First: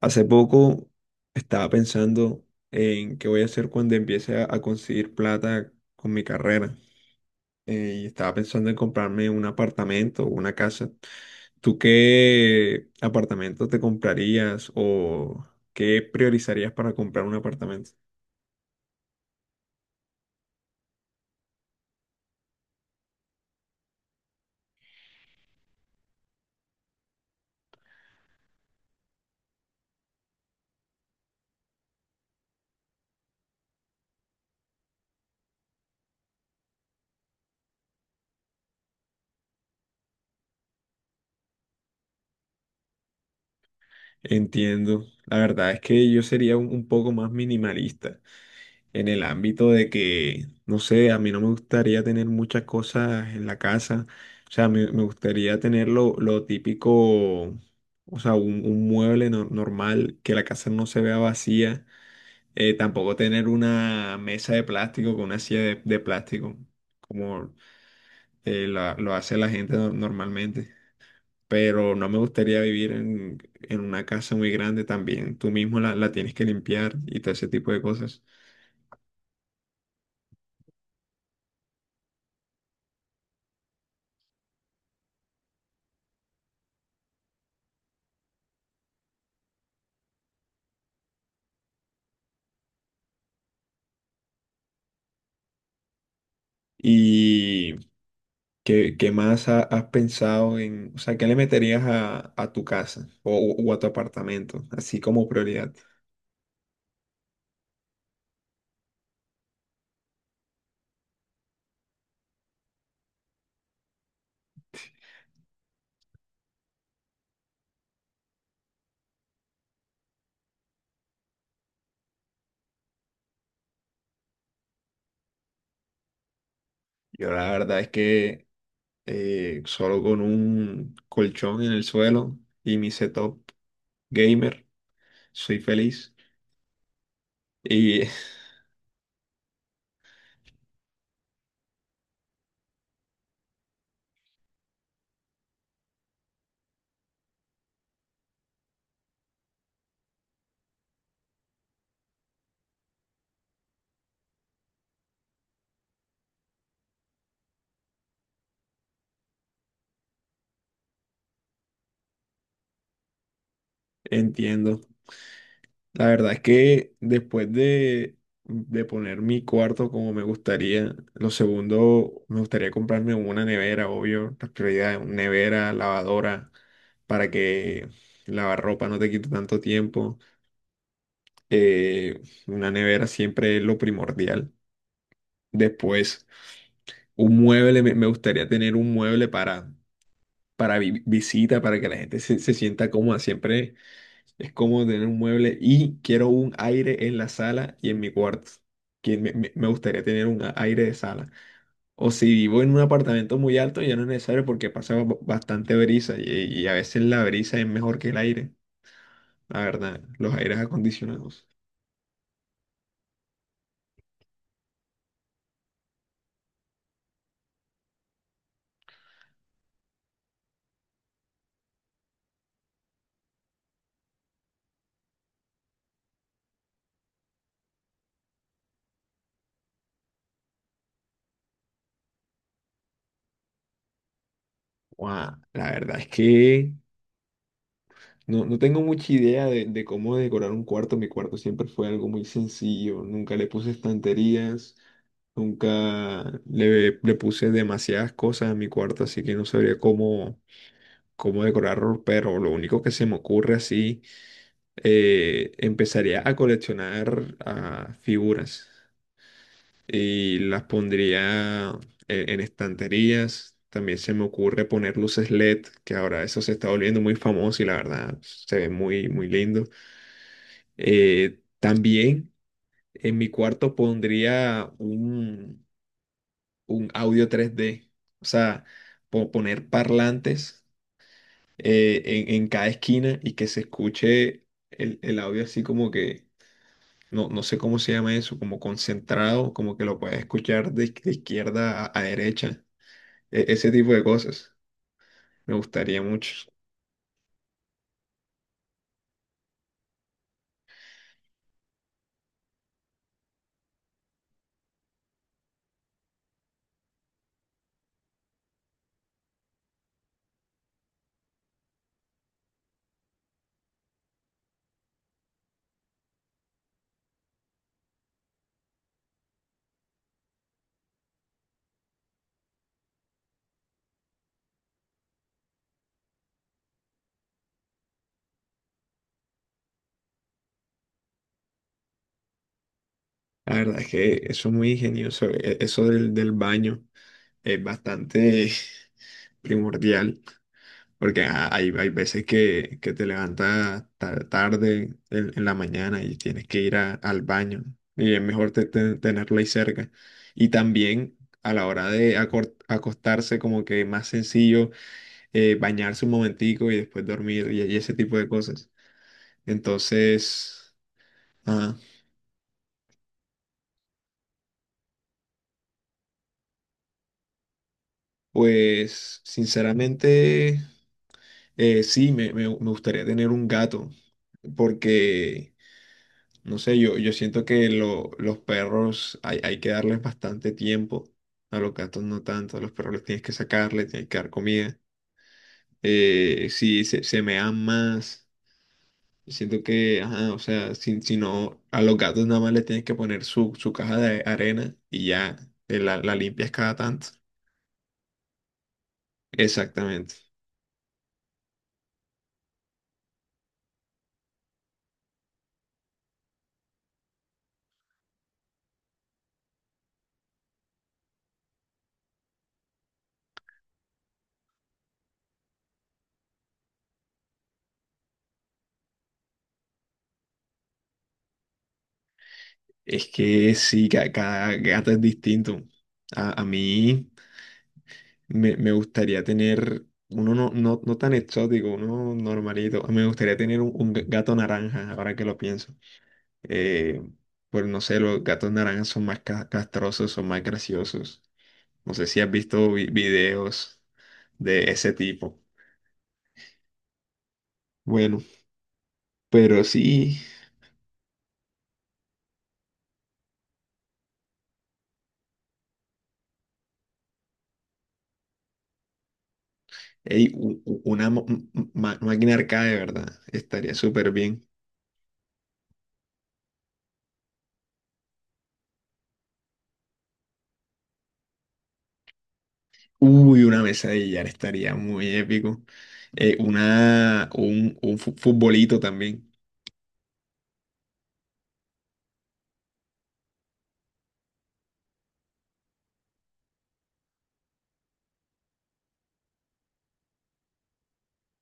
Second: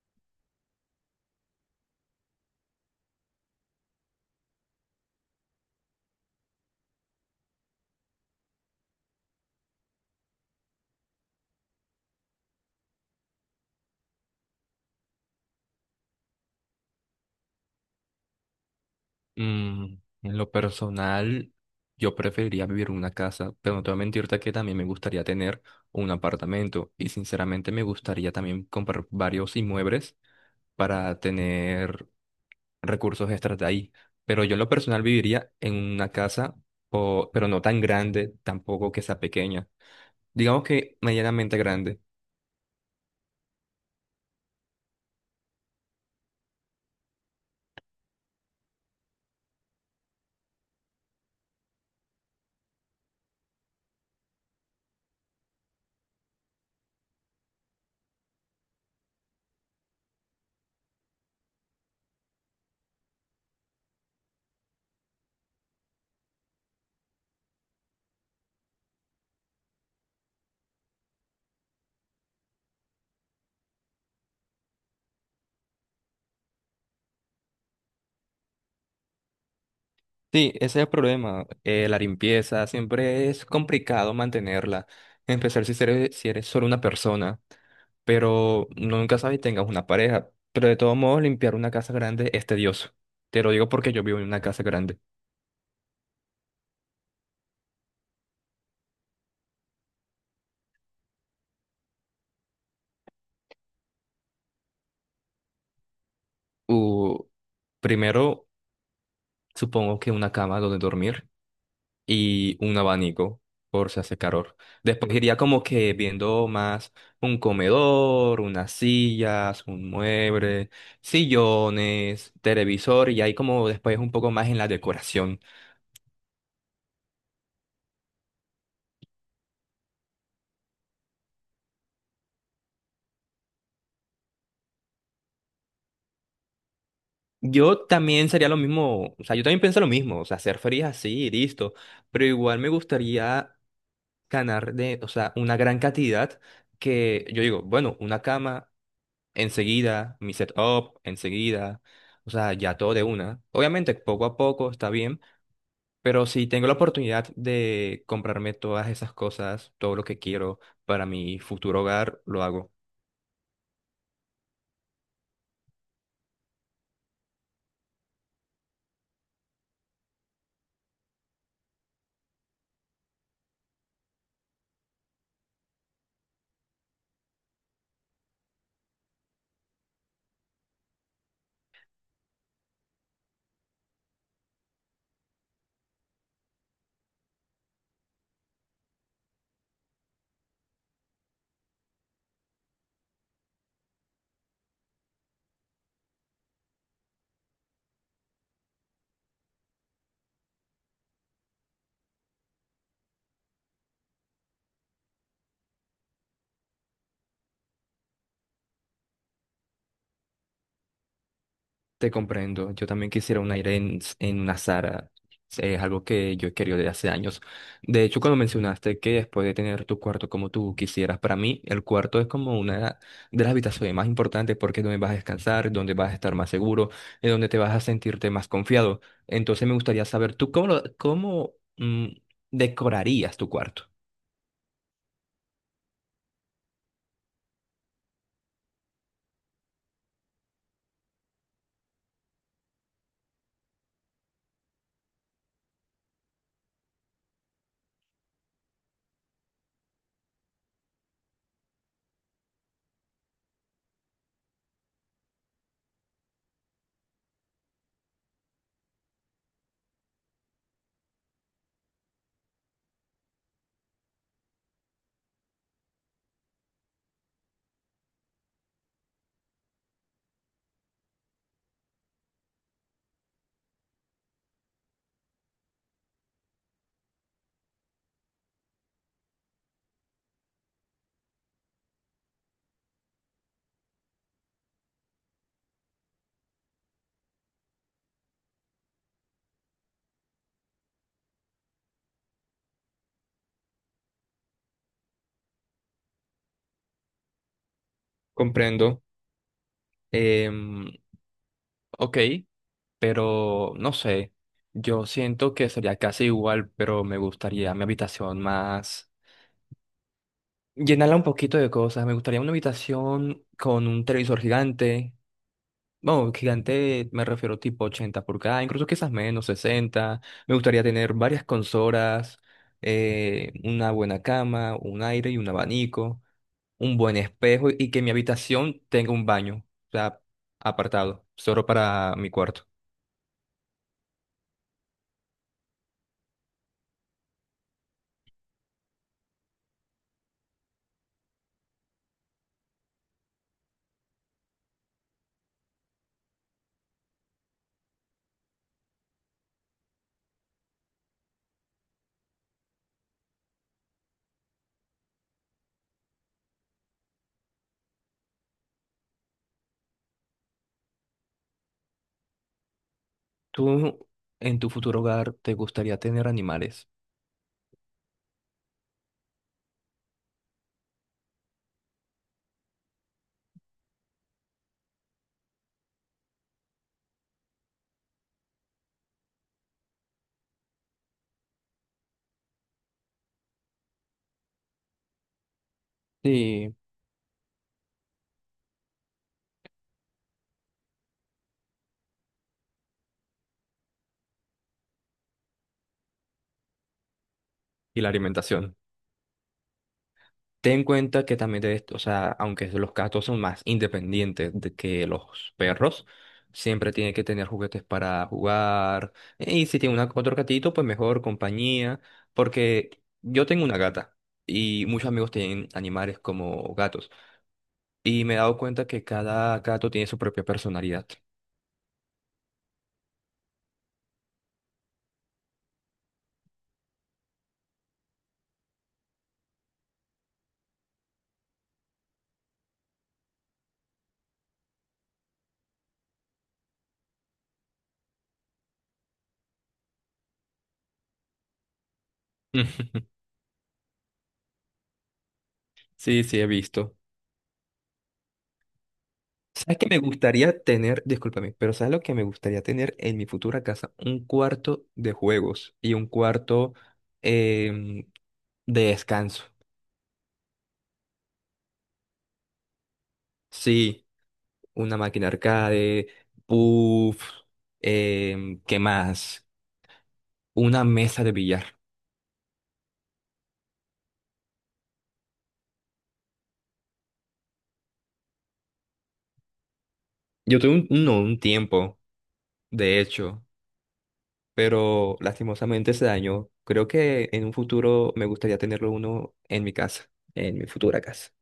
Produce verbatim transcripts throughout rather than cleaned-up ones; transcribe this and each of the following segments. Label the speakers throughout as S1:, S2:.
S1: Hace poco estaba pensando en qué voy a hacer cuando empiece a, a conseguir plata con mi carrera. Eh, y estaba pensando en comprarme un apartamento o una casa. ¿Tú qué apartamento te comprarías o qué priorizarías para comprar un apartamento?
S2: Mm, en lo personal, yo preferiría vivir en una casa, pero no te voy a mentirte que también me gustaría tener un apartamento y sinceramente me gustaría también comprar varios inmuebles para tener recursos extras de ahí. Pero yo en lo personal viviría en una casa, o- pero no tan grande, tampoco que sea pequeña. Digamos que medianamente grande.
S1: Entiendo. La verdad es que yo sería un, un poco más minimalista, en el ámbito de que, no sé, a mí no me gustaría tener muchas cosas en la casa. O sea, me, me gustaría tener lo, lo típico, o sea, un, un mueble no- normal, que la casa no se vea vacía. Eh, tampoco tener una mesa de plástico con una silla de, de plástico, como eh, la- lo hace la gente no- normalmente. Pero no me gustaría vivir en, en una casa muy grande también. Tú mismo la, la tienes que limpiar y todo ese tipo de cosas.
S2: Sí, ese es el problema. Eh, la limpieza siempre es complicado mantenerla. Empezar si eres, si eres solo una persona. Pero uno nunca sabes si tengas una pareja. Pero de todos modos, limpiar una casa grande es tedioso. Te lo digo porque yo vivo en una casa grande.
S1: Y ¿Qué, qué más ha- has pensado en, o sea, qué le meterías a, a tu casa o, o a tu apartamento, así como prioridad?
S2: Uh, Primero, supongo que una cama donde dormir y un abanico por si hace calor. Después iría como que viendo más un comedor, unas sillas, un mueble, sillones, televisor y ahí como después un poco más en la decoración.
S1: Yo la verdad es que eh, solo con un colchón en el suelo y mi setup gamer, soy feliz
S2: Yo
S1: y
S2: también sería lo mismo, o sea, yo también pienso lo mismo, o sea, ser feliz así y listo, pero igual me gustaría ganar de, o sea, una gran cantidad que yo digo, bueno, una cama enseguida, mi setup enseguida, o sea, ya todo de una. Obviamente, poco a poco está bien, pero si tengo la oportunidad de comprarme todas esas cosas, todo lo que quiero para mi futuro hogar, lo hago.
S1: entiendo. La verdad es que después de, de poner mi cuarto como me gustaría, lo segundo, me gustaría comprarme una nevera, obvio, la prioridad, una nevera, lavadora, para que lavar ropa no te quite tanto tiempo. Eh, una nevera siempre es lo primordial. Después, un mueble, me, me gustaría tener un mueble para, para vi- visita, para que la gente se, se sienta cómoda siempre. Es como tener un mueble y quiero un aire en la sala y en mi cuarto. Que me, me- me gustaría tener un a- aire de sala. O si vivo en un apartamento muy alto, ya no es necesario porque pasa ba- bastante brisa y, y a veces la brisa es mejor que el aire, la verdad, los aires acondicionados.
S2: Te comprendo. Yo también quisiera un aire en, en una Zara. Es algo que yo he querido desde hace años. De hecho, cuando mencionaste que después de tener tu cuarto como tú quisieras, para mí el cuarto es como una de las habitaciones más importantes porque es donde vas a descansar, donde vas a estar más seguro, es donde te vas a sentirte más confiado. Entonces me gustaría saber tú cómo, lo- cómo mm, decorarías tu cuarto.
S1: Guau, la verdad es que no, no tengo mucha idea de, de cómo decorar un cuarto. Mi cuarto siempre fue algo muy sencillo. Nunca le puse estanterías, nunca le, le puse demasiadas cosas a mi cuarto, así que no sabría cómo, cómo decorarlo. Pero lo único que se me ocurre así, eh, empezaría a coleccionar ah, figuras y las pondría en, en estanterías. También se me ocurre poner luces L E D, que ahora eso se está volviendo muy famoso y la verdad se ve muy, muy lindo. Eh, también en mi cuarto pondría un, un audio tres d, o sea, po- poner parlantes eh, en, en cada esquina y que se escuche el, el audio así como que, no, no sé cómo se llama eso, como concentrado, como que lo puedes escuchar de, de izquierda a, a derecha, e- ese tipo de cosas. Me gustaría mucho.
S2: Comprendo. Em, ok. Pero no sé, yo siento que sería casi igual, pero me gustaría mi habitación más, llenarla un poquito de cosas, me gustaría una habitación con un televisor gigante, bueno, gigante me refiero tipo ochenta pulgadas, incluso quizás menos, sesenta, me gustaría tener varias consolas, eh, una buena cama, un aire y un abanico, un buen espejo y que mi habitación tenga un baño, o sea, apartado, solo para mi cuarto.
S1: La verdad es que eso es muy ingenioso, e- eso del, del baño es bastante primordial. Porque ajá, hay, hay veces que, que te levantas ta- tarde en, en la mañana y tienes que ir a- al baño y es mejor te- te- tenerlo ahí cerca. Y también a la hora de acor- acostarse como que más sencillo, eh, bañarse un momentico y después dormir y, y ese tipo de cosas. Entonces, ajá,
S2: ¿Tú en tu futuro hogar te gustaría tener animales?
S1: pues sinceramente, eh, sí, me, me me gustaría tener un gato porque... no sé, yo, yo siento que lo- los perros hay, hay que darles bastante tiempo, a los gatos no tanto, a los perros les tienes que sacar, les tienes que dar comida. Eh,
S2: Sí.
S1: si se, se mean más, siento que, ajá, o sea, si, si no, a los gatos nada más les tienes que poner su, su caja de arena y ya, eh, la, la limpias cada tanto.
S2: Y la alimentación.
S1: Exactamente.
S2: Ten en cuenta que también, de esto, o sea, aunque los gatos son más independientes de que los perros, siempre tienen que tener juguetes para jugar. Y si tiene una, otro gatito, pues mejor compañía. Porque yo tengo una gata y muchos amigos tienen animales como gatos. Y me he dado cuenta que cada gato tiene su propia personalidad.
S1: Es que sí, ca- cada, gato es distinto. A, a mí me, me gustaría tener uno no, no, no tan exótico, uno normalito. Me gustaría tener un, un gato naranja, ahora que lo pienso. Eh, pues no sé, los gatos naranjas son más ca- castrosos, son más graciosos. No sé si has visto vi- videos de ese tipo.
S2: Sí, sí, he visto.
S1: Bueno, pero
S2: ¿Sabes qué me
S1: sí,
S2: gustaría tener? Discúlpame, pero ¿sabes lo que me gustaría tener en mi futura casa? Un cuarto de juegos y un cuarto em, de descanso.
S1: ey, u- u- una mo- m- ma- máquina arcade, ¿verdad? Estaría
S2: Sí,
S1: súper bien.
S2: una máquina arcade, puff, em, ¿qué más? Una mesa de billar.
S1: Uy, una mesa de billar estaría muy épico. Eh, una, un, un fu- futbolito también.
S2: Yo tuve un, no, un tiempo, de hecho, pero lastimosamente se dañó. Creo que en un futuro me gustaría tenerlo uno en mi casa, en mi futura casa.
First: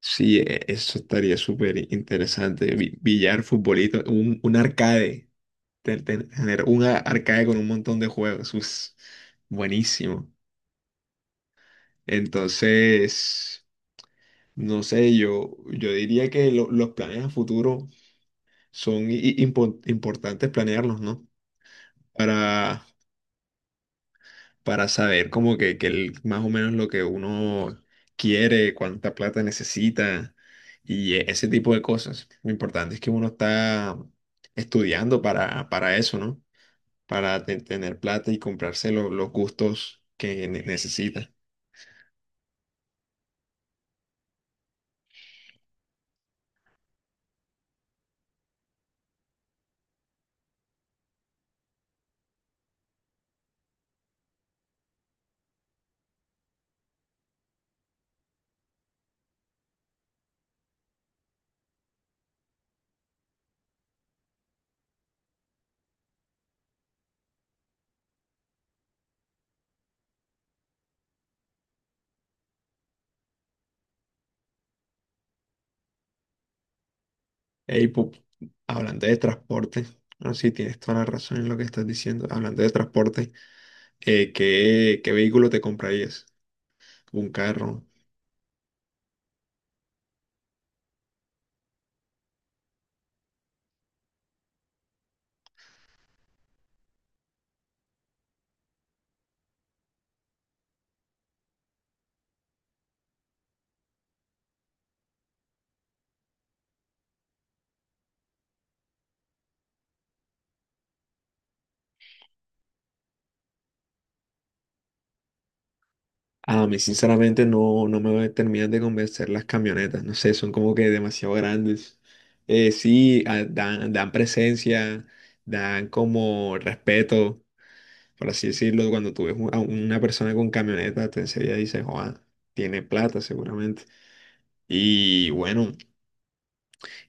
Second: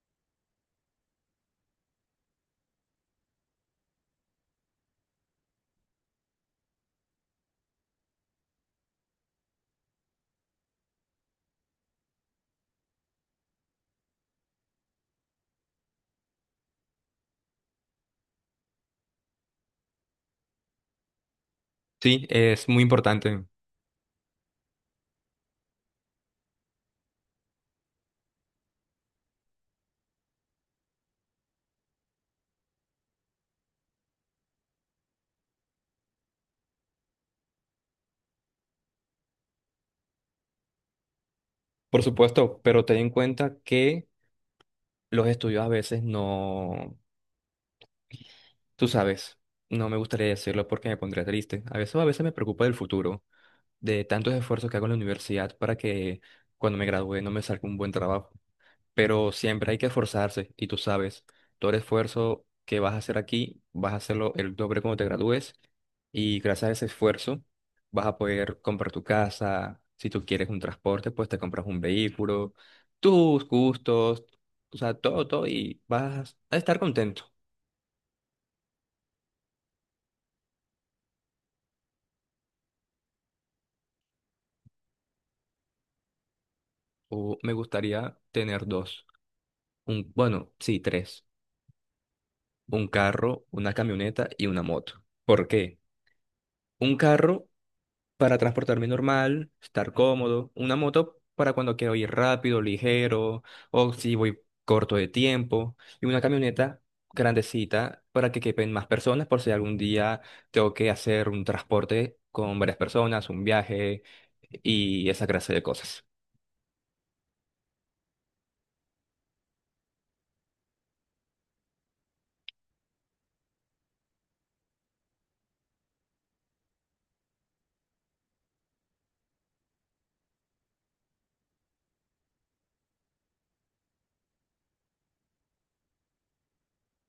S1: Sí, e- eso estaría súper interesante. Vi- Billar, futbolito, un, un arcade. te- te- Tener un a- arcade con un montón de juegos. Us, buenísimo. Entonces, no sé, yo, yo diría que lo- los planes a futuro son i- i- impo- importantes planearlos, ¿no?
S2: Sí, es muy
S1: Para
S2: importante.
S1: para saber como que, que el- más o menos lo que uno quiere, cuánta plata necesita y e- ese tipo de cosas. Lo importante es que uno está estudiando para, para eso, ¿no? Para te- tener plata y comprarse lo- los gustos que ne- necesita.
S2: Por supuesto, pero ten en cuenta que los estudios a veces no, tú sabes, no me gustaría decirlo porque me pondría triste. A veces, a veces me preocupa del futuro, de tantos esfuerzos que hago en la universidad para que cuando me gradúe no me salga un buen trabajo. Pero siempre hay que esforzarse y tú sabes, todo el esfuerzo que vas a hacer aquí, vas a hacerlo el doble cuando te gradúes y gracias a ese esfuerzo vas a poder comprar tu casa, si tú quieres un transporte, pues te compras un vehículo, tus gustos, o sea, todo, todo y vas a estar contento.
S1: Ey, pu- hablando de transporte, no, sí, tienes toda la razón en lo que estás diciendo. Hablando de transporte, eh, ¿qué, qué vehículo te comprarías? ¿Un
S2: O me
S1: carro?
S2: gustaría tener dos, un, bueno, sí, tres, un carro, una camioneta y una moto. ¿Por qué? Un carro para transportarme normal, estar cómodo. Una moto para cuando quiero ir rápido, ligero, o si voy corto de tiempo. Y una camioneta grandecita para que quepen más personas por si algún día tengo que hacer un transporte con varias personas, un viaje y esa clase de cosas.
S1: A mí sinceramente no, no me terminan de convencer las camionetas, no sé, son como que demasiado grandes. Eh, sí, ah, dan, dan presencia, dan como respeto, por así decirlo. Cuando tú ves un- a una persona con camioneta, te enseguida dices, joa, tiene plata seguramente. Y bueno,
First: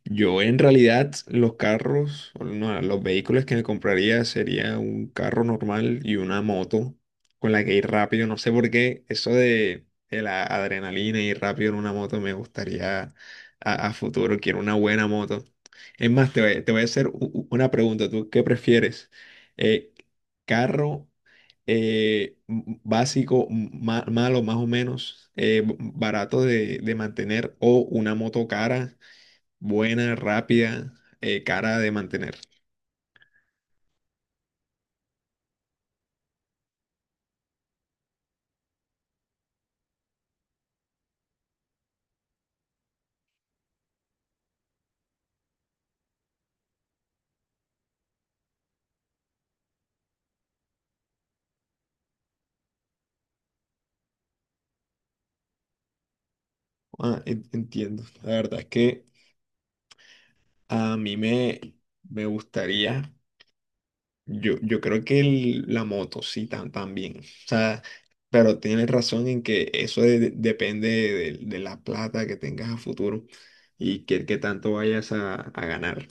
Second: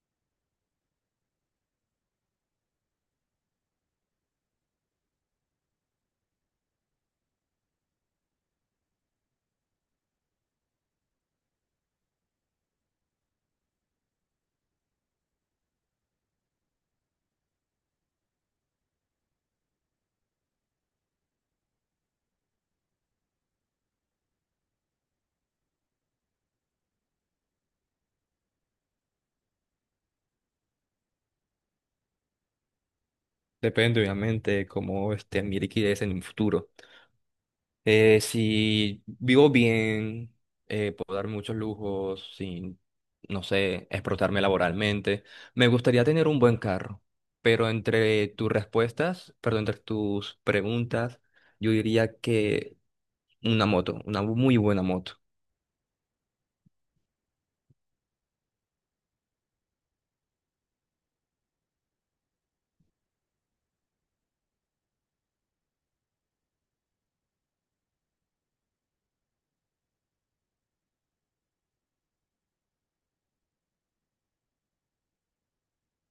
S1: yo en realidad los carros, o no, los vehículos que me compraría sería un carro normal y una moto con la que ir rápido. No sé por qué eso de, de la adrenalina y ir rápido en una moto me gustaría a, a futuro. Quiero una buena moto. Es más, te voy, te voy a hacer u- u- una pregunta. ¿Tú qué prefieres? Eh, ¿carro eh, m- básico, m- ma- malo más o menos, eh, b- barato de, de mantener o una moto cara, buena, rápida, eh, cara de mantener?
S2: Depende, obviamente, cómo esté mi liquidez en un futuro. Eh, si vivo bien, eh, puedo dar muchos lujos sin, no sé, explotarme laboralmente. Me gustaría tener un buen carro, pero entre tus respuestas, perdón, entre tus preguntas, yo diría que una moto, una muy buena moto.
S1: Ah, en- entiendo. La verdad es que a mí me, me gustaría, yo, yo creo que el- la moto sí tam- también. O sea, pero tienes razón en que eso de- depende de, de la plata que tengas a futuro y qué, qué tanto vayas a, a ganar.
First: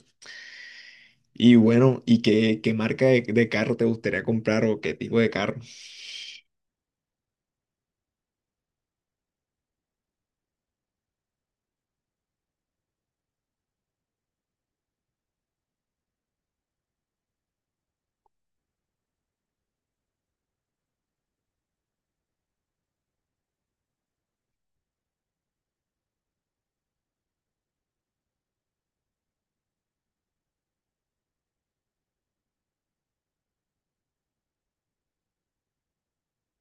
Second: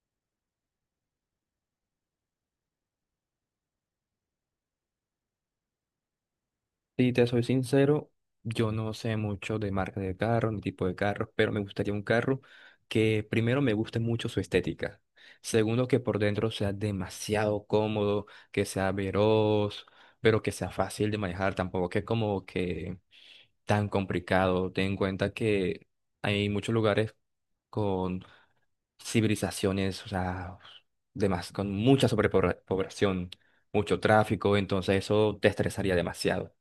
S1: Y bueno, ¿y qué, qué marca de, de carro te gustaría comprar o qué tipo de carro?
S2: Si te soy sincero, yo no sé mucho de marca de carro ni tipo de carros, pero me gustaría un carro que primero me guste mucho su estética. Segundo, que por dentro sea demasiado cómodo, que sea veloz, pero que sea fácil de manejar, tampoco que como que tan complicado. Ten en cuenta que hay muchos lugares con civilizaciones, o sea, demas- con mucha sobrepoblación, mucho tráfico, entonces eso te estresaría demasiado.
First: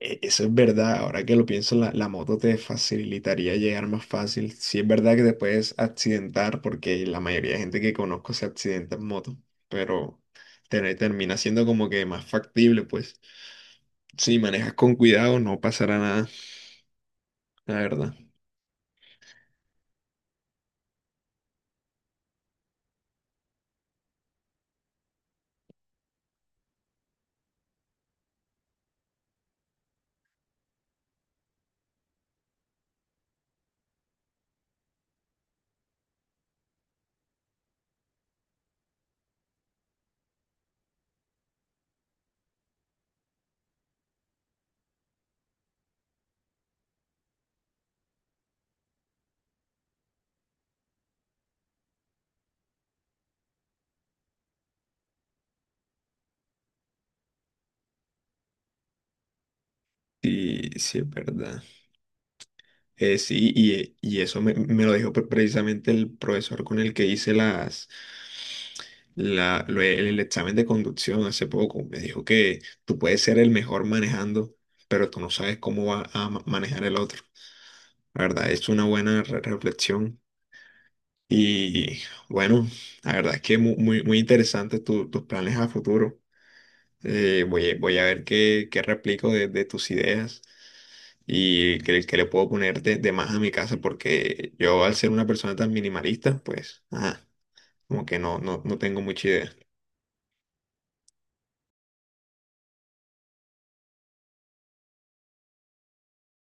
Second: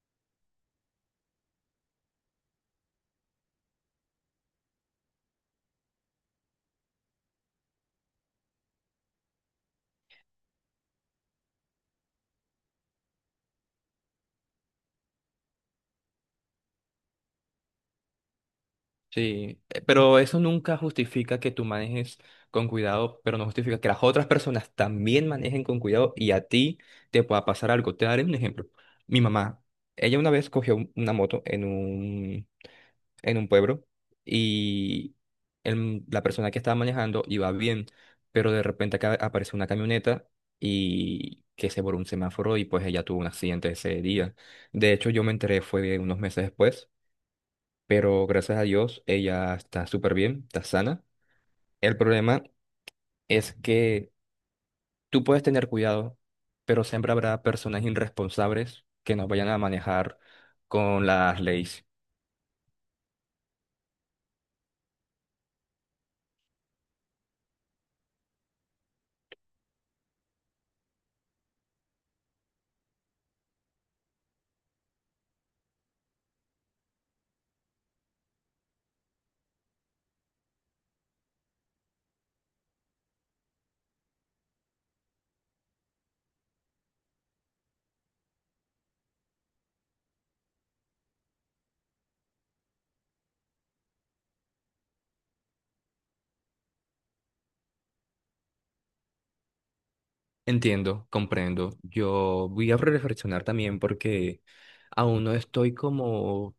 S1: E- Eso es verdad, ahora que lo pienso, la, la moto te facilitaría llegar más fácil. Sí es verdad que te puedes accidentar, porque la mayoría de gente que conozco se accidenta en moto, pero te- termina siendo como que más factible, pues. Si manejas con cuidado, no pasará nada, la verdad.
S2: Sí, eh, pero eso nunca justifica que tú manejes con cuidado, pero no justifica que las otras personas también manejen con cuidado y a ti te pueda pasar algo. Te daré un ejemplo. Mi mamá, ella una vez cogió un- una moto en un, en un pueblo y el- la persona que estaba manejando iba bien, pero de repente acá apareció una camioneta y que se voló un semáforo y pues ella tuvo un accidente ese día. De hecho, yo me enteré fue unos meses después, pero gracias a Dios ella está súper bien, está sana. El problema es que tú puedes tener cuidado, pero siempre habrá personas irresponsables que nos vayan a manejar
S1: Sí, sí
S2: con
S1: es
S2: las
S1: verdad.
S2: leyes.
S1: Eh, sí, y, eh, y eso me, me lo dijo pre- precisamente el profesor con el que hice las, la, lo- el, el examen de conducción hace poco. Me dijo que tú puedes ser el mejor manejando, pero tú no sabes cómo va a ma- manejar el otro. La verdad, es una buena re- reflexión. Y bueno, la verdad es que muy, muy, muy interesante tu- tus planes a futuro. Eh, voy, a- voy a ver qué, qué replico de de tus ideas y que, que le puedo poner de, de más a mi casa porque yo al ser una persona tan minimalista, pues, ajá, como que no, no, no tengo mucha idea.
S2: Entiendo, comprendo. Yo voy a reflexionar también porque aún no estoy como,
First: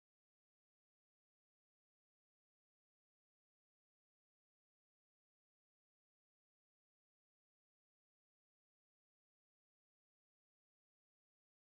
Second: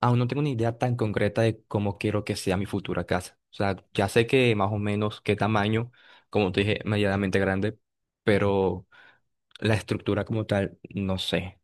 S2: aún no tengo una idea tan concreta de cómo quiero que sea mi futura casa. O sea, ya sé que más o menos qué tamaño, como te dije, medianamente grande, pero... La estructura como tal, no sé.